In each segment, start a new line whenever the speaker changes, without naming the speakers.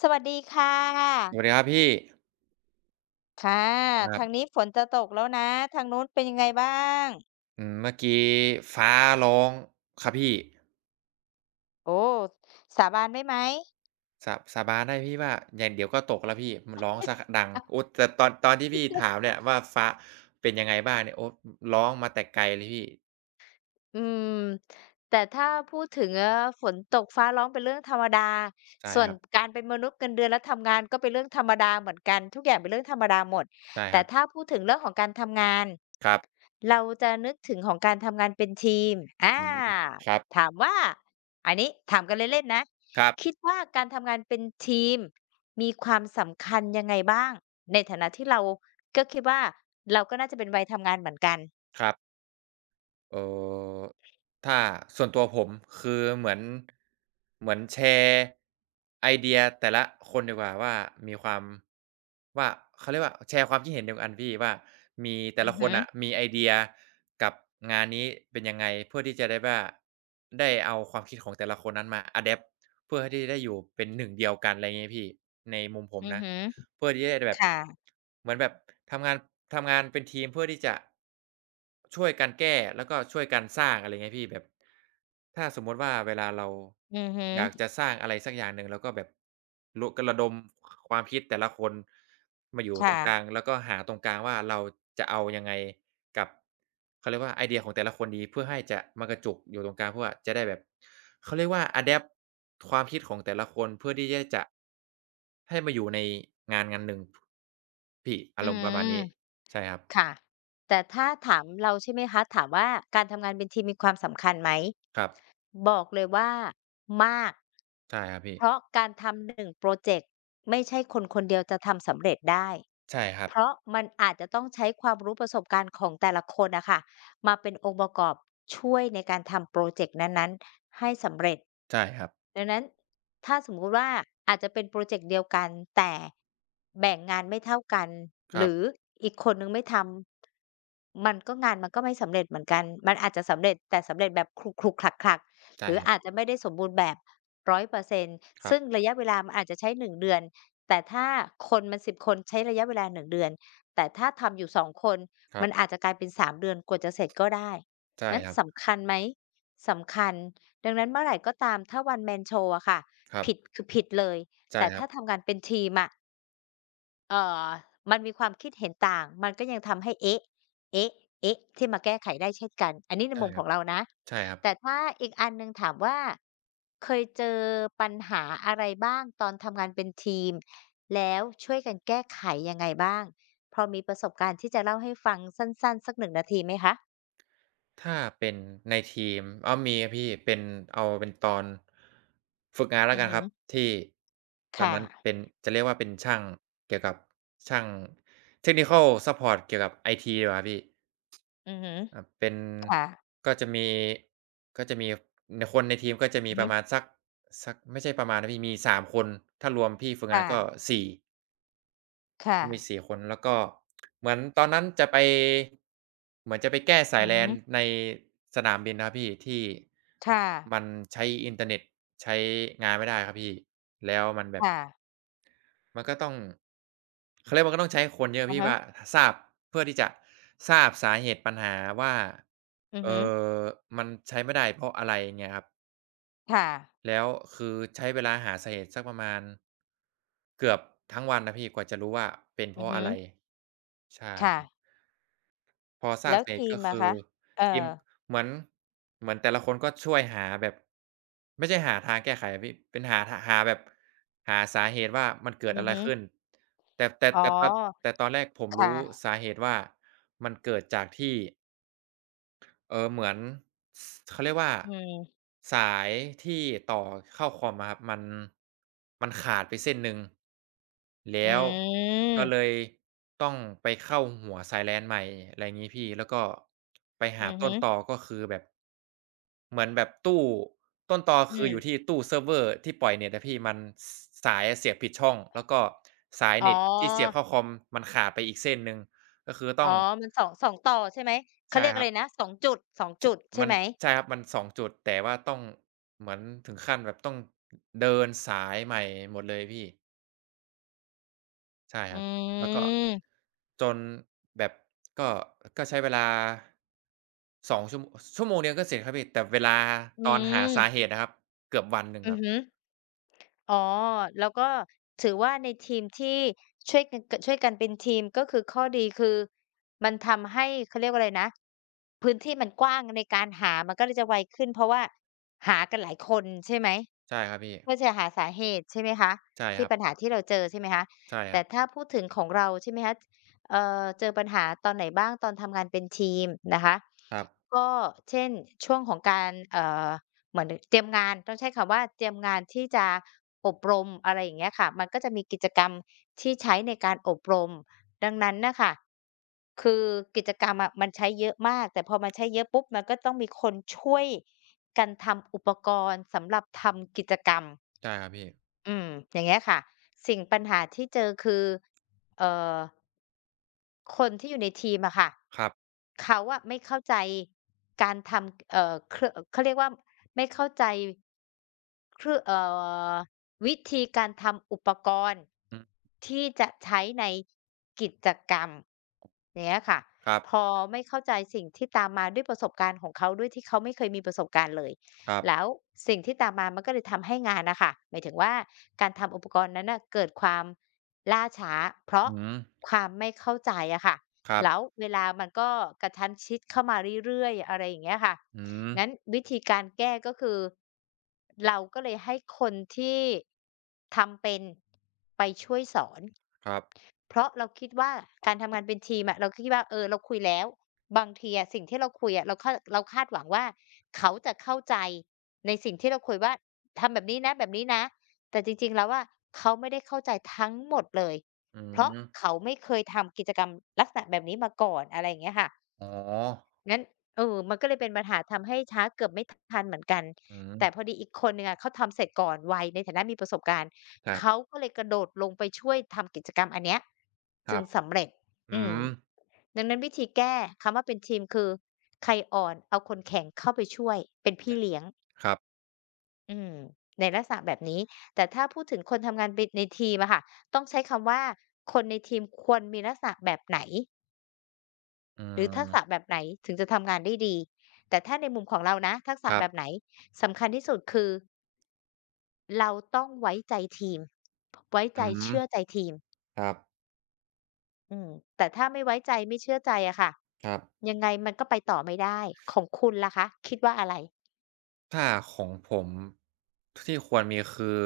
สวัสดีค่
ส
ะ
วัสดีครับพี่
ค่ะ
ครับ
ทางนี้ฝนจะตกแล้วนะ ทางนู้นเป็นยังไงบ้าง
เมื่อกี้ฟ้าร้องครับพี่
โอ้ สาบานได้ไหม
สาบานได้พี่ว่าอย่างเดี๋ยวก็ตกแล้วพี่มันร้องเสียขดังโอ้แต่ตอนที่พี่ถามเนี่ยว่าฟ้าเป็นยังไงบ้างเนี่ยโอ้ร้องมาแต่ไกลเลยพี่
อืมแต่ถ้าพูดถึงฝนตกฟ้าร้องเป็นเรื่องธรรมดา
ใช่
ส่ว
ค
น
รับ
การเป็นมนุษย์เงินเดือนและทำงานก็เป็นเรื่องธรรมดาเหมือนกันทุกอย่างเป็นเรื่องธรรมดาหมด
ใช่
แต่
ครับ
ถ้าพูดถึงเรื่องของการทำงาน
ครับ
เราจะนึกถึงของการทำงานเป็นทีมอา
อืมครับ
ถามว่าอันนี้ถามกันเล่นๆนะ
ครับ
คิดว่าการทำงานเป็นทีมมีความสำคัญยังไงบ้างในฐานะที่เราก็คิดว่าเราก็น่าจะเป็นวัยทำงานเหมือนกัน
ครับ เอ่อถ้าส่วนตัวผมคือเหมือนแชร์ไอเดียแต่ละคนดีกว่าว่ามีความว่าเขาเรียกว่าแชร์ความคิดเห็นเดียวกันพี่ว่ามีแต่
อื
ละ
อ
ค
ฮ
นน่ะ
อ
มีไอเดียกับงานนี้เป็นยังไงเพื่อที่จะได้ว่าได้เอาความคิดของแต่ละคนนั้นมาอะแดปต์เพื่อที่จะได้อยู่เป็นหนึ่งเดียวกันอะไรงี้พี่ในมุมผม
อือ
นะ
ฮ
เพื่อที่จะแบบ
ค่ะ
เหมือนแบบทำงานทำงานเป็นทีมเพื่อที่จะช่วยกันแก้แล้วก็ช่วยกันสร้างอะไรเงี้ยพี่แบบถ้าสมมุติว่าเวลาเรา
อือฮึ
อยากจะสร้างอะไรสักอย่างหนึ่งเราก็แบบรุกระดมคความคิดแต่ละคนมาอยู่ตร
ค่ะ
งกลางแล้วก็หาตรงกลางว่าเราจะเอายังไง กับเขาเรียกว่าไอเดียของแต่ละคนดีเพื่อให้จะมากระจุกอยู่ตรงกลางเพื่อจะได้แบบเขาเรียกว่าอะแดปต์ความคิดของแต่ละคนเพื่อที่จจะให้มาอยู่ในงานหนึ่งพี่อา
อื
รมณ์ประ
ม
มาณนี้ใช่ครับ
ค่ะ แต่ถ้าถามเราใช่ไหมคะถามว่าการทำงานเป็นทีมมีความสำคัญไหม
ครับ
บอกเลยว่ามาก
ใช่ครับพี่
เพราะการทำหนึงโพรเจกต์ไม่ใช่คนคนเดียวจะทำสำเร็จได้
ใช่ครับ
เพราะมันอาจจะต้องใช้ความรู้ประสบการณ์ของแต่ละคนน่ะค่ะมาเป็นองค์ประกอบช่วยในการทำโพรเจกต์นั้นๆให้สำเร็จ
ใช่ครับ
ดังนั้นถ้าสมมุติว่าอาจจะเป็นโพรเจกต์เดียวกันแต่แบ่งงานไม่เท่ากัน
ค
ห
รั
รือ
บ
อีกคนหนึ่งไม่ทำมันก็งานมันก็ไม่สำเร็จเหมือนกันมันอาจจะสำเร็จแต่สำเร็จแบบขลุกๆขลักๆ ห
ใช่
รือ
ครับ
อาจจะไม่ได้สมบูรณ์แบบ100%
ค
ซนต์
รับ
ซึ่งระยะเวลามันอาจจะใช้1เดือนแต่ถ้าคนมัน10คนใช้ระยะเวลา1เดือนแต่ถ้าทำอยู่2คน
ครั
มั
บ
นอาจจะกลายเป็น3เดือนกว่าจะเสร็จก็ได้
ใช่
งั้น
ครับ
สำคัญไหมสำคัญดังนั้นเมื่อไหร่ก็ตามถ้า One Man Show อะค่ะ
ครั
ผิด
บ
คือผิดเลย
ใช่
แต่
ครั
ถ้า
บ
ทำงานเป็นทีมอะ เอ่อมันมีความคิดเห็นต่าง มันก็ยังทำให้เอ๊ะเอ๊ะเอ๊ะที่มาแก้ไขได้เช่นกัน อันนี้ใน
ใช่
มุม
ค
ข
รั
อ
บ
งเรานะ
ใช่ครับ
แต่ถ้าอีกอันหนึ่งถามว่าเคยเจอปัญหาอะไรบ้างตอนทำงานเป็นทีม แล้วช่วยกันแก้ไขยังไงบ้างพอมีประสบการณ์ที่จะเล่าให้ฟังสั้นๆสัก1นงนาทีไหมคะ
ถ้าเป็นในทีมอ้าวมีครับพี่เป็นเอาเป็นตอนฝึกงานแล้
อื
ว
อ
กัน
ฮึ
ครับที่ตอน
ค่ะ
นั้นเป็นจะเรียกว่าเป็นช่างเกี่ยวกับช่าง Technical Support เกี่ยวกับไอทีดีกว่าพี่
อือฮึ
เป็น
ค่ะ
ก็จะมีก็จะมีในคนในทีมก็จะ
อื
มี
อ
ป
ฮึ
ระมาณสักไม่ใช่ประมาณนะพี่มีสามคนถ้ารวมพี่ฝึกงาน
ค่ะ
ก็4
ค่ะ
มันมีสี่คนแล้วก็เหมือนตอนนั้นจะไปเหมือนจะไปแก้สา
อื
ย
อ
LAN
ฮึ
ในสนามบินนะครับพี่ที่
ค่ะ
มันใช้อินเทอร์เน็ตใช้งานไม่ได้ครับพี่แล้วมันแบบ
ค่ะ
มันก็ต้องเขาเรียกว่าก็ต้องใช้คนเยอะ
อะ
พี่
ฮะ
ว่าทราบเพื่อที่จะทราบสาเหตุปัญหาว่า
อือ
เอ่
ฮึ
อมันใช้ไม่ได้เพราะอะไรเงี้ยครับ
ค่ะ
แล้วคือใช้เวลาหาสาเหตุสักประมาณเกือบทั้งวันนะพี่กว่าจะรู้ว่าเป็นเพ
อือ
ราะ
ฮึ
อะไรใ
ค่ะ
ช่ พอทรา
แล้
บ
ว
เหตุ
ทีม
ก็
อะ
คือ
คะ เอ
ทีม
อ
เหมือนเหมือนแต่ละคนก็ช่วยหาแบบไม่ใช่หาทางแก้ไขอะพี่เป็นหาแบบหาสาเหตุว่ามันเกิด
อือ
อะไร
ฮึ
ขึ้นแต่แต่
อ๋อ
แต่ตอนแต่ตอนแรกผม
ค่ะ
รู้สาเหตุว่ามันเกิดจากที่ เออเหมือนสเขาเรียกว่า
อืม
สายที่ต่อเข้าคอมอะครับมันขาดไปเส้นหนึ่ง
อื
แล้วก็เล
ม
ยต้องไปเข้าหัวสาย LAN ใหม่อะไรงี้พี่แล้วก็ไป
อื
หา
อฮึ
ต้นตอก็คือแบบเหมือนแบบตู้ต้นตอ
อื
คืออยู่ที่
ม
ตู้เซิร์ฟเวอร์ที่ปล่อยเน็ตอะพี่มันสสายอะเสียบผิดช่องแล้วก็สาย
อ๋อ
เน็ตที่เสียบเข้าคอมมันขาดไปอีกเส้นหนึ่งก็คือ
อ๋
ต้อ
อ
ง
มันสองต่อใช่ไหมเขา
ใช่
เรียก
ค
อะ
รั
ไร
บ
นะ สองจุดสองจุดใช่
มัน
ไหม
ใช่ครับมันสองจุดแต่ว่าต้องเหมือนถึงขั้นแบบต้องเดินสายใหม่หมดเลยพี่ใช่ค
อื
รับแล้วก็
ม
จนแบบก็ก็ใช้เวลา2ชั่วโมงเดียวก็เสร็จครับพี่แต่เวลา
อื
ตอนหา
ม
สาเหตุนะครับเกือบวันหนึ่ง
อื
ค
อ
รับ
ฮึ อ๋อแล้วก็ถือว่าในทีมที่ช่วยกันช่วยกันเป็นทีมก็คือข้อดีคือมันทำให้เขาเรียกว่าอะไรนะพื้นที่มันกว้างในการหามันก็เลยจะไวขึ้นเพราะว่าหากันหลายคนใช่ไหม
ใช่ครับพี่
เพื่อจะหาสาเหตุใช่ไหมคะ
ใช่ค
ที่
รับ
ปัญหาที่เราเจอใช่ไหมคะ
ใช่ค
แต่
รับ
ถ้าพูดถึงของเราใช่ไหมคะเจอปัญหาตอนไหนบ้างตอนทำงานเป็นทีมนะคะ
ครับ
ก็เช่นช่วงของการเหมือนเตรียมงานต้องใช้คำว่าเตรียมงานที่จะอบรมอะไรอย่างเงี้ยค่ะมันก็จะมีกิจกรรมที่ใช้ในการอบรมดังนั้นน่ะค่ะคือกิจกรรมอะมันใช้เยอะมากแต่พอมันใช้เยอะปุ๊บมันก็ต้องมีคนช่วยกันทำอุปกรณ์สำหรับทำกิจกรรม
ใช่ครับพี่
อืมอย่างเงี้ยค่ะสิ่งปัญหาที่เจอคือเอ่อ คนที่อยู่ในทีมอะค่ะ
ครับ
เขาอะไม่เข้าใจการทำเอ่อเครือเขาเรียกว่าไม่เข้าใจเครือเอ่อวิธีการทำอุปกรณ์
อืม
ที่จะใช้ในกิจกรรมอย่างเงี้ยค่ะ
ครับ
พอไม่เข้าใจสิ่งที่ตามมาด้วยประสบการณ์ของเขาด้วยที่เขาไม่เคยมีประสบการณ์เลย
ครับ
แล้วสิ่งที่ตามมามันก็เลยทำให้งานน่ะค่ะหมายถึงว่าการทำอุปกรณ์นั้นน่ะเกิดความล่าช้าเพราะ
อืม
ความไม่เข้าใจอะค่ะ
ครับ
แล้วเวลามันก็กระชั้นชิดเข้ามาเรื่อยๆอะไรอย่างเงี้ยค่ะ
อืม
งั้นวิธีการแก้ก็คือเราก็เลยให้คนที่ทำเป็นไปช่วยสอน
ครับ
เพราะเราคิดว่าการทำงานเป็นทีมอะเราคิดว่าเออเราคุยแล้วบางทีอะสิ่งที่เราคุยอะเราคาดเราคาดหวังว่าเขาจะเข้าใจในสิ่งที่เราคุยว่าทำแบบนี้นะแบบนี้นะแต่จริงๆแล้วอะเขาไม่ได้เข้าใจทั้งหมดเลย
อื
เพราะ
ม
เขาไม่เคยทำกิจกรรมลักษณะแบบนี้มาก่อนอะไรอย่างเงี้ยค่ะ
อ๋อ
งั้นมันก็เลยเป็นปัญหาทำให้ช้าเกือบไม่ทันเหมือนกัน
อืม
แต่พอดีอีกคนหนึ่งอะเขาทำเสร็จก่อนวัยในฐานะมีประสบการณ์
ครับ
เขาก็เลยกระโดดลงไปช่วยทำกิจกรรมอันเนี้ย
ค
จึ
รั
ง
บ
สำเร็จ
อื
อืม
ม
ดังนั้นวิธีแก้คำว่าเป็นทีมคือใครอ่อนเอาคนแข็งเข้าไปช่วยเป็นพี่เลี้ยง
ครับ
อืมในลักษณะแบบนี้แต่ถ้าพูดถึงคนทำงานเป็นในทีมอะค่ะต้องใช้คำว่าคนในทีมควรมีลักษณะแบบไหน
อื
หรือทัก
ม
ษะแบบไหนถึงจะทำงานได้ดีแต่ถ้าในมุมของเรานะทักษะ
ครั
แบ
บ
บไหนสำคัญที่สุดคือเราต้องไว้ใจทีมไว้ใจ
อืม
เชื่อใจทีม
ครับ
อืมแต่ถ้าไม่ไว้ใจไม่เชื่อใจอะค่ะ
ครับ
ยังไงมันก็ไปต่อไม่ได้ของคุณล่ะคะคิดว่าอะไร
ถ้าของผมที่ควรมีคือ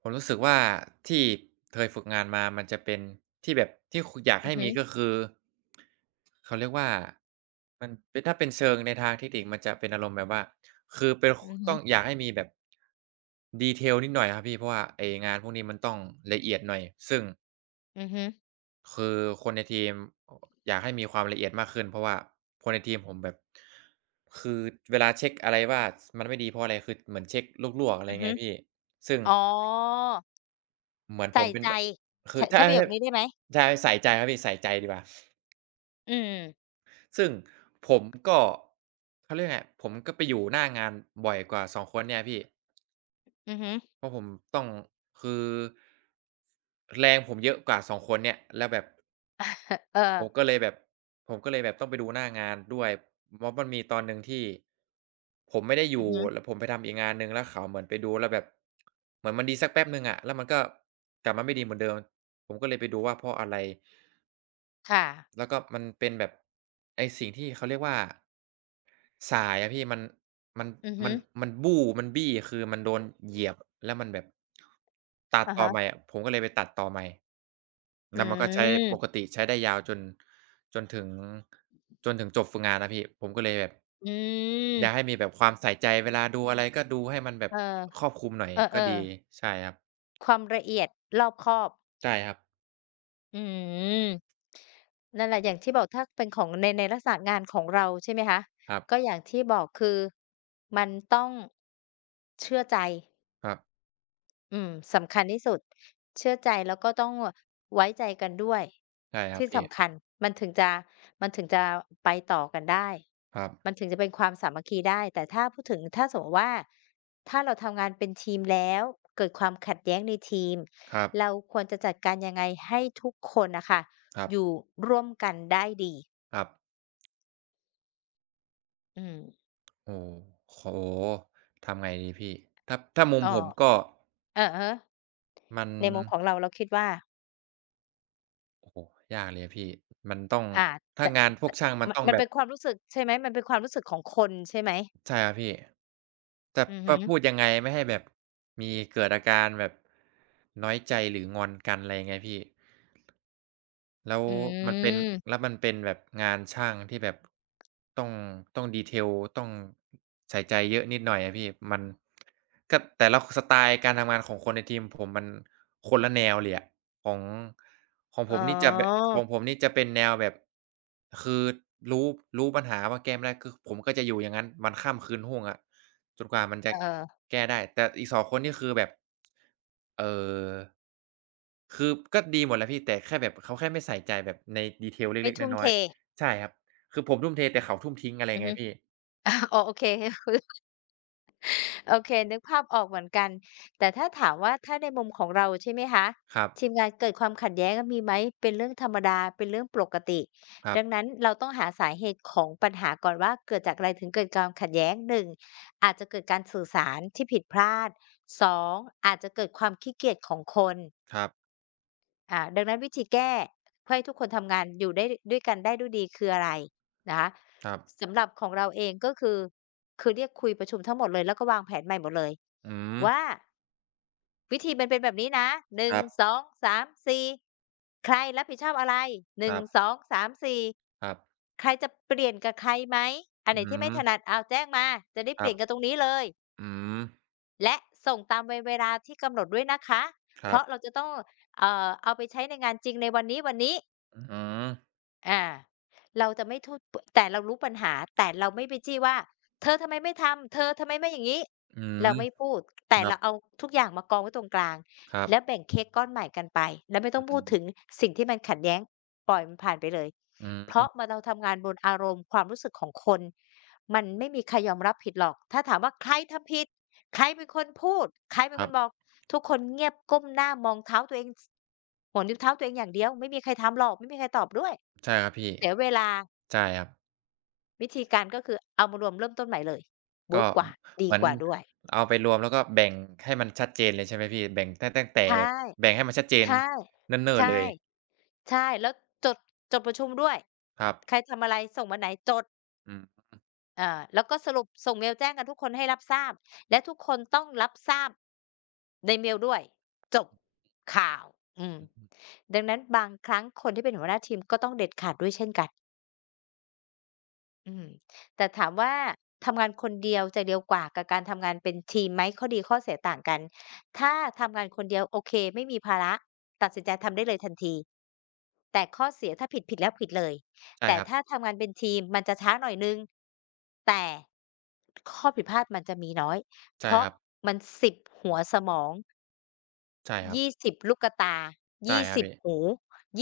ผมรู้สึกว่าที่เคยฝึกงานมามันจะเป็นที่แบบที่คณอยาก
อือ
ให้
ฮึ
มีก็คือเขาเรียกว่ามันเป็นถ้าเป็นเชิงในทางเทคนิคมันจะเป็นอารมณ์แบบว่าคือเป็น
อือฮึ
ต้องอยากให้มีแบบด e เท i l นิดหน่อยครับพี่เพราะว่าไอ้งานพวกนี้มันต้องละเอียดหน่อยซึ่ง
อือฮึ
คือคนในทีมอยากให้มีความละเอียดมากขึ้นเพราะว่าคนในทีมผมแบบคือเวลาเช็กอะไรว่าสมันไม่ดีเพราะอะไรคือเหมือนเช็กลวกๆอะไร
อือฮึ
เงี้ยพี่ซึ่ง
อ๋อ
เหมือนผ
ใส่
มเป็น
ใจ
แบบคื
ใช้
อ
ใช้ประโยคนี้ได้ไหม
ใช่ใส่ใจครับพี่ใส่ใจดีกว่า
อืม
ซึ่งผมก็เขาเรียกไงผมก็ไปอยู่หน้างานบ่อยกว่า2คนเนี่ยพี่
อือฮึ
เพราะผมต้องคือแรงผมเยอะกว่า2คนเนี่ยแล้วแบบ
เออ
ผมก็เลยแบบผมก็เลยแบบต้องไปดูหน้างานด้วยม็อบมันมีตอนหนึ่งที่ผมไม่ได้อ
อือ
ยู่
ฮึ
แล้วผมไปทำอีกงานหนึ่งแล้วเขาเหมือนไปดูแล้วแบบเหมือนมันดีสักแป๊บหนึ่งอะแล้วมันก็กลับมาไม่ดีเหมือนเดิมผมก็เลยไปดูว่าเพราะอะไร
ค่ะ
แล้วก็มันเป็นแบบไอ้สิ่งที่เขาเรียกว่า สายอะพี่มัน
อือ
มั
ฮึ
นมันบู้มันบี้คือมันโดนเหยียบแล้วมันแบบตัด
อะ
ต่อ
ฮะ
ใหม่อะผมก็เลยไปตัดต่อใหม่
อื
แล้วมันก็ใช้ปก
ม
ติใช้ได้ยาวจนถึงจนถึงจบฝึกงานนะพี่ผมก็เลยแบบ
อื
อยากให้
ม
มีแบบความใส่ใจเวลาดูอะไรก็ดูให้มันแบบ
เออ
ครอบคลุมหน่อย
เออเอ
ก็
อ
ดีใช่ครับ
ความละเอียดรอบคอบ
ใช่ครับ
อืมนั่นแหละอย่างที่บอกถ้าเป็นของในในลักษณะงานของเราใช่ไหมคะ
ครับ
ก็อย่างที่บอกคือมันต้องเชื่อใจ
ครับ
อืมสำคัญที่สุดเชื่อใจแล้วก็ต้องไว้ใจกันด้วย
ใช่ครับ
ที่
พี่
สำคัญมันถึงจะมันถึงจะไปต่อกันได้
ครับ
มันถึงจะเป็นความสามัคคีได้แต่ถ้าพูดถึงถ้าสมมุติว่าถ้าเราทำงานเป็นทีมแล้วเกิดความขัดแย้งในทีม
ครับ
เราควรจะจัดการยังไงให้ทุกคนน่ะค่ะ
ครั
อยู่
บ
ร่วมกันได้ดี
ครับ
อืม
โอ้โฮโอ้โฮทำไงดีพี่ถ้ามุม
อ้
ผม
อ
ก็
อะฮะ
มัน
ในมุมของเราเราคิดว่า
โอ้โฮยากเลยอะพี่มันต้อง
อ่า
ถ้า
แต่
งานพว
แต่
กช่างมัน
มัน
ต้อง
มัน
แบ
เป็
บ
นความรู้สึกใช่ไหมมันเป็นความรู้สึกของคนใช่ไหม
ใช่ครับพี่จะ
อือฮึ
จะพูดยังไงไม่ให้แบบมีเกิดอาการแบบน้อยใจหรืองอนกันอะไรอย่างเงี้ยพี่ แล้ว
อื
มันเป็นแล้
ม
วมันเป็นแบบงานช่างที่แบบต้องต้อง detail ต้องใส่ใจเยอะนิดหน่อยอะพี่มันก็แต่ละสไตล์การทำงานของคนในทีมผมมันคนละแนวเลยอะของของผ
อ๋อ
มนี่จะแบบของผมนี่จะเป็นแนวแบบคือรู้รู้ปัญหาว่าแก้ไม่ได้คือผมก็จะอยู่อย่างงั้นวันค่ำคืนห้วงอะ จนกว่ามัน
เ
จะ
ออ
แก้ได้แต่อีกสองคนนี่คือแบบเอ่อคือก็ดีหมดแหละพี่แต่แค่แบบเขาแค่ไม่ใส่ใจแบบใน detail
ไม่
เล็กๆ
ทุ่ม
น้
เท
อยๆใช่ครับคือผมทุ่มเทแต่เขาทุ่มทิ้งอะไร
อือ
ไง
ฮึ
พี่
อ๋อโอเค โอเคนึกภาพออกเหมือนกัน แต่ถ้าถามว่า ถ้าในมุมของเราใช่ไหมคะ
ครับ
ทีมงานเกิดความขัดแย้งอะมีไหมเป็นเรื่องธรรมดาเป็นเรื่องปกติ
ครั
ดัง
บ
นั้นเราต้องหาสาเหตุของปัญหาก่อนว่าเกิดจากอะไรถึงเกิดความขัดแย้งหนึ่งอาจจะเกิดการสื่อสารที่ผิดพลาดสองอาจจะเกิดความขี้เกียจของคน
ครับ
อ่าดังนั้นวิธีแก้เพื่อให้ทุกคนทำงานอยู่ได้ด้วยกันได้ด้วยดีคืออะไรนะคะ
ครับ
สำหรับของเราเองก็คือคือเรียกคุยประชุมทั้งหมดเลยแล้วก็วางแผนใหม่หมดเลย
อืม
ว่าวิธีมันเป็นแบบนี้นะ
ค
1
รับ
2 3 4ใครรับผิดชอบอะไร
ค
1
รับ
2 3 4
ครับ
ใครจะเปลี่ยนกับใครไหมอัน
อื
ไหนที่ไม่
ม
ถนัดเอาแจ้งมาจะได้
ค
เป
รั
ลี่ย
บ
นกันตรงนี้เลย
อืม
และส่งตามเวลาที่กำหนดด้วยนะคะ
ค
เพ
รับ
ราะเราจะต้องเอาไปใช้ในงานจริงในวันนี้วันนี้
อืม
อาเราจะไม่โทษแต่เรารู้ปัญหาแต่เราไม่ไปจี้ว่าเธอทำไมไม่ทำเธอทำไมไม่อย่างงี้
อื
เรา
ม
ไม่พูด
ค
แต่
รับ
เราเอาทุกอย่างมากองไว้ตรงกลาง
ครับ
แล้วแบ่งเค้กก้อนใหม่กันไปแล้วไม่ต้
อื
อง
อฮ
พูด
ึ
ถึงสิ่งที่มันขัดแย้งปล่อยมันผ่านไปเลย
อื
เพราะมัน
ม
เราทำงานบนอารมณ์ความรู้สึกของคนมันไม่มีใครยอมรับผิดหรอกถ้าถามว่าใครทำผิดใครเป็นคนพูดใครเป็น
ค
ค
รั
นบอก
บ
ทุกคนเงียบก้มหน้ามองเท้าตัวเองสหัวนิ้วเท้าตัวเองอย่างเดียวไม่มีใครทำหรอกไม่มีใครตอบด้วย
ใช่ครับพี่
เสียเวลา
ใช่ครับ
วิธีการก็คือเอามารวมเริ่มต้นใหม่เลยเวิร์
ก็
กกว่าดี
เหมือน
กว่าด้วย
เอาไปรวมแล้วก็แบ่งให้มันชัดเจนเลยใช่ไหมพี่แบ่งตั้งแต่
ใช่
แบ่งให้มันชัดเจน
ใช่
เนิ่นๆเล
ใช่
ย
ใช่แล้วจดจดประชุมด้วย
ครับ
ใครทำอะไรส่งวันไหนจด
อืม
อ่าแล้วก็สรุปส่งเมลแจ้งกันทุกคนให้รับทราบและทุกคนต้องรับทราบในเมลด้วยจบข่าวอืมดังนั้นบางครั้งคนที่เป็นหัวหน้าทีมก็ต้องเด็ดขาดด้วยเช่นกัน อืมแต่ถามว่าทำงานคนเดียวจะเร็วกว่ากับการทำงานเป็นทีมไหมข้อดีข้อเสียต่างกันถ้าทำงานคนเดียวโอเคไม่มีภาระตัดสินใจทำได้เลยทันทีแต่ข้อเสียถ้าผิดผิดแล้วผิดเลย
ใช่
แต่
ครับ
ถ้าทำงานเป็นทีมมันจะช้าหน่อยหนึ่งแต่ข้อผิดพลาดมันจะมีน้อยเพ
ใช่
ราะ
ครับ
มัน10หัวสมอง
ใช่ครับ
20ลูกตา
ใช่ครับ
20
พี่
หู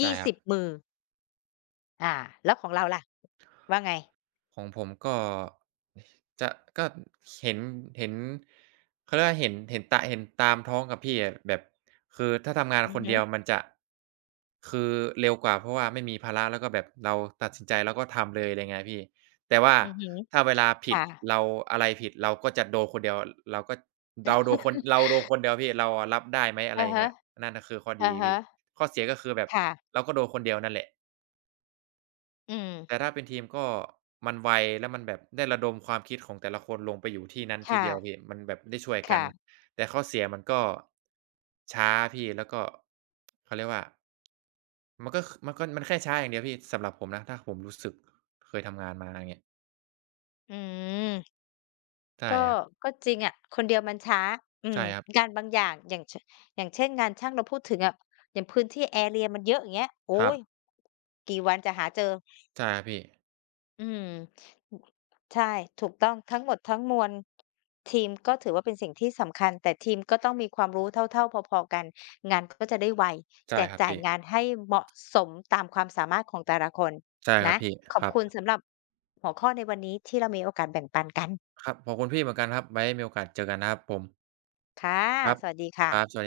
ใช่
ี่
ครับ
สิบมืออาแล้วของเราล่ะว่าไง
ของผมก็จะก็เห็นเห็นเขาเรียกว่าเห็นเห็นตะเห็นตามท้องกับพี่อะแบบคือถ้าทำงาน
อื
ค
อ
น
ฮึ
เดียวมันจะคือเร็วกว่าเพราะว่าไม่มีภาระแล้วก็แบบเราตัดสินใจแล้วก็ทำเลยอะไรเงี้ยพี่แต่ว่า
อือฮึ
ถ้าเวลาผิด
ค่ะ
เราอะไรผิดเราก็จะโดนคนเดียวเราก็เราโดนคนเดียวพี่เราอะรับได้ไหมอะไร
อะ
อย่าง
ฮะ
เงี้ยนั่นน่ะคือข้อ
อะ
ดี
ฮะ
พี่ข้อเสียก็คือแบบ
ค่ะ
เราก็โดนคนเดียวนั่นแหละ
อืม
แต่ถ้าเป็นทีมก็มันไวแล้วมันแบบได้ระดมความคิดของแต่ละคนลงไปอยู่ที่นั้นที่
ค่ะ
เดียวพี่มันแบบได้ช่วยกัน
ค่ะ
แต่ข้อเสียมันก็ช้าพี่แล้วก็เขาเรียกว่ามันก็มันแค่ช้าอย่างเดียวพี่สำหรับผมนะถ้าผมรู้สึกเคยทำงานมาอย่างเงี้ย
อืม
ใช่
ก็
ครับ
ก็จริงอะคนเดียวมันช้าอืม
ใช่ครับ
งานบางอย่าง อย่างชอย่างเช่นงานช่างเราพูดถึงอะอย่างพื้นที่แอเรียมันเยอะอย่างเงี้ย
ค
โอ๊
รับ
ยกี่วันจะหาเจอ
ใช่ครับพี่
อืมใช่ถูกต้องทั้งหมดทั้งมวลทีมก็ถือว่าเป็นสิ่งที่สำคัญแต่ทีมก็ต้องมีความรู้เท่าๆพอๆกันงานก็จะได้ไวแจ
ใช่
ก
ครับ
จ่าย
พี่
งานให้เหมาะสมตามความสามารถของแต่ละคน
ใช่ครั
นะ
บพี่
ขอ
ค
บ
รับ
คุณสำหรับหัวข้อในวันนี้ที่เรามีโอกาสแบ่งปันกัน
ครับขอบคุณพี่เหมือนกันครับไว้มีโอกาสเจอกันนะครับผม
ค่ะ
ครั
สวัส
บ
ดีค่ะ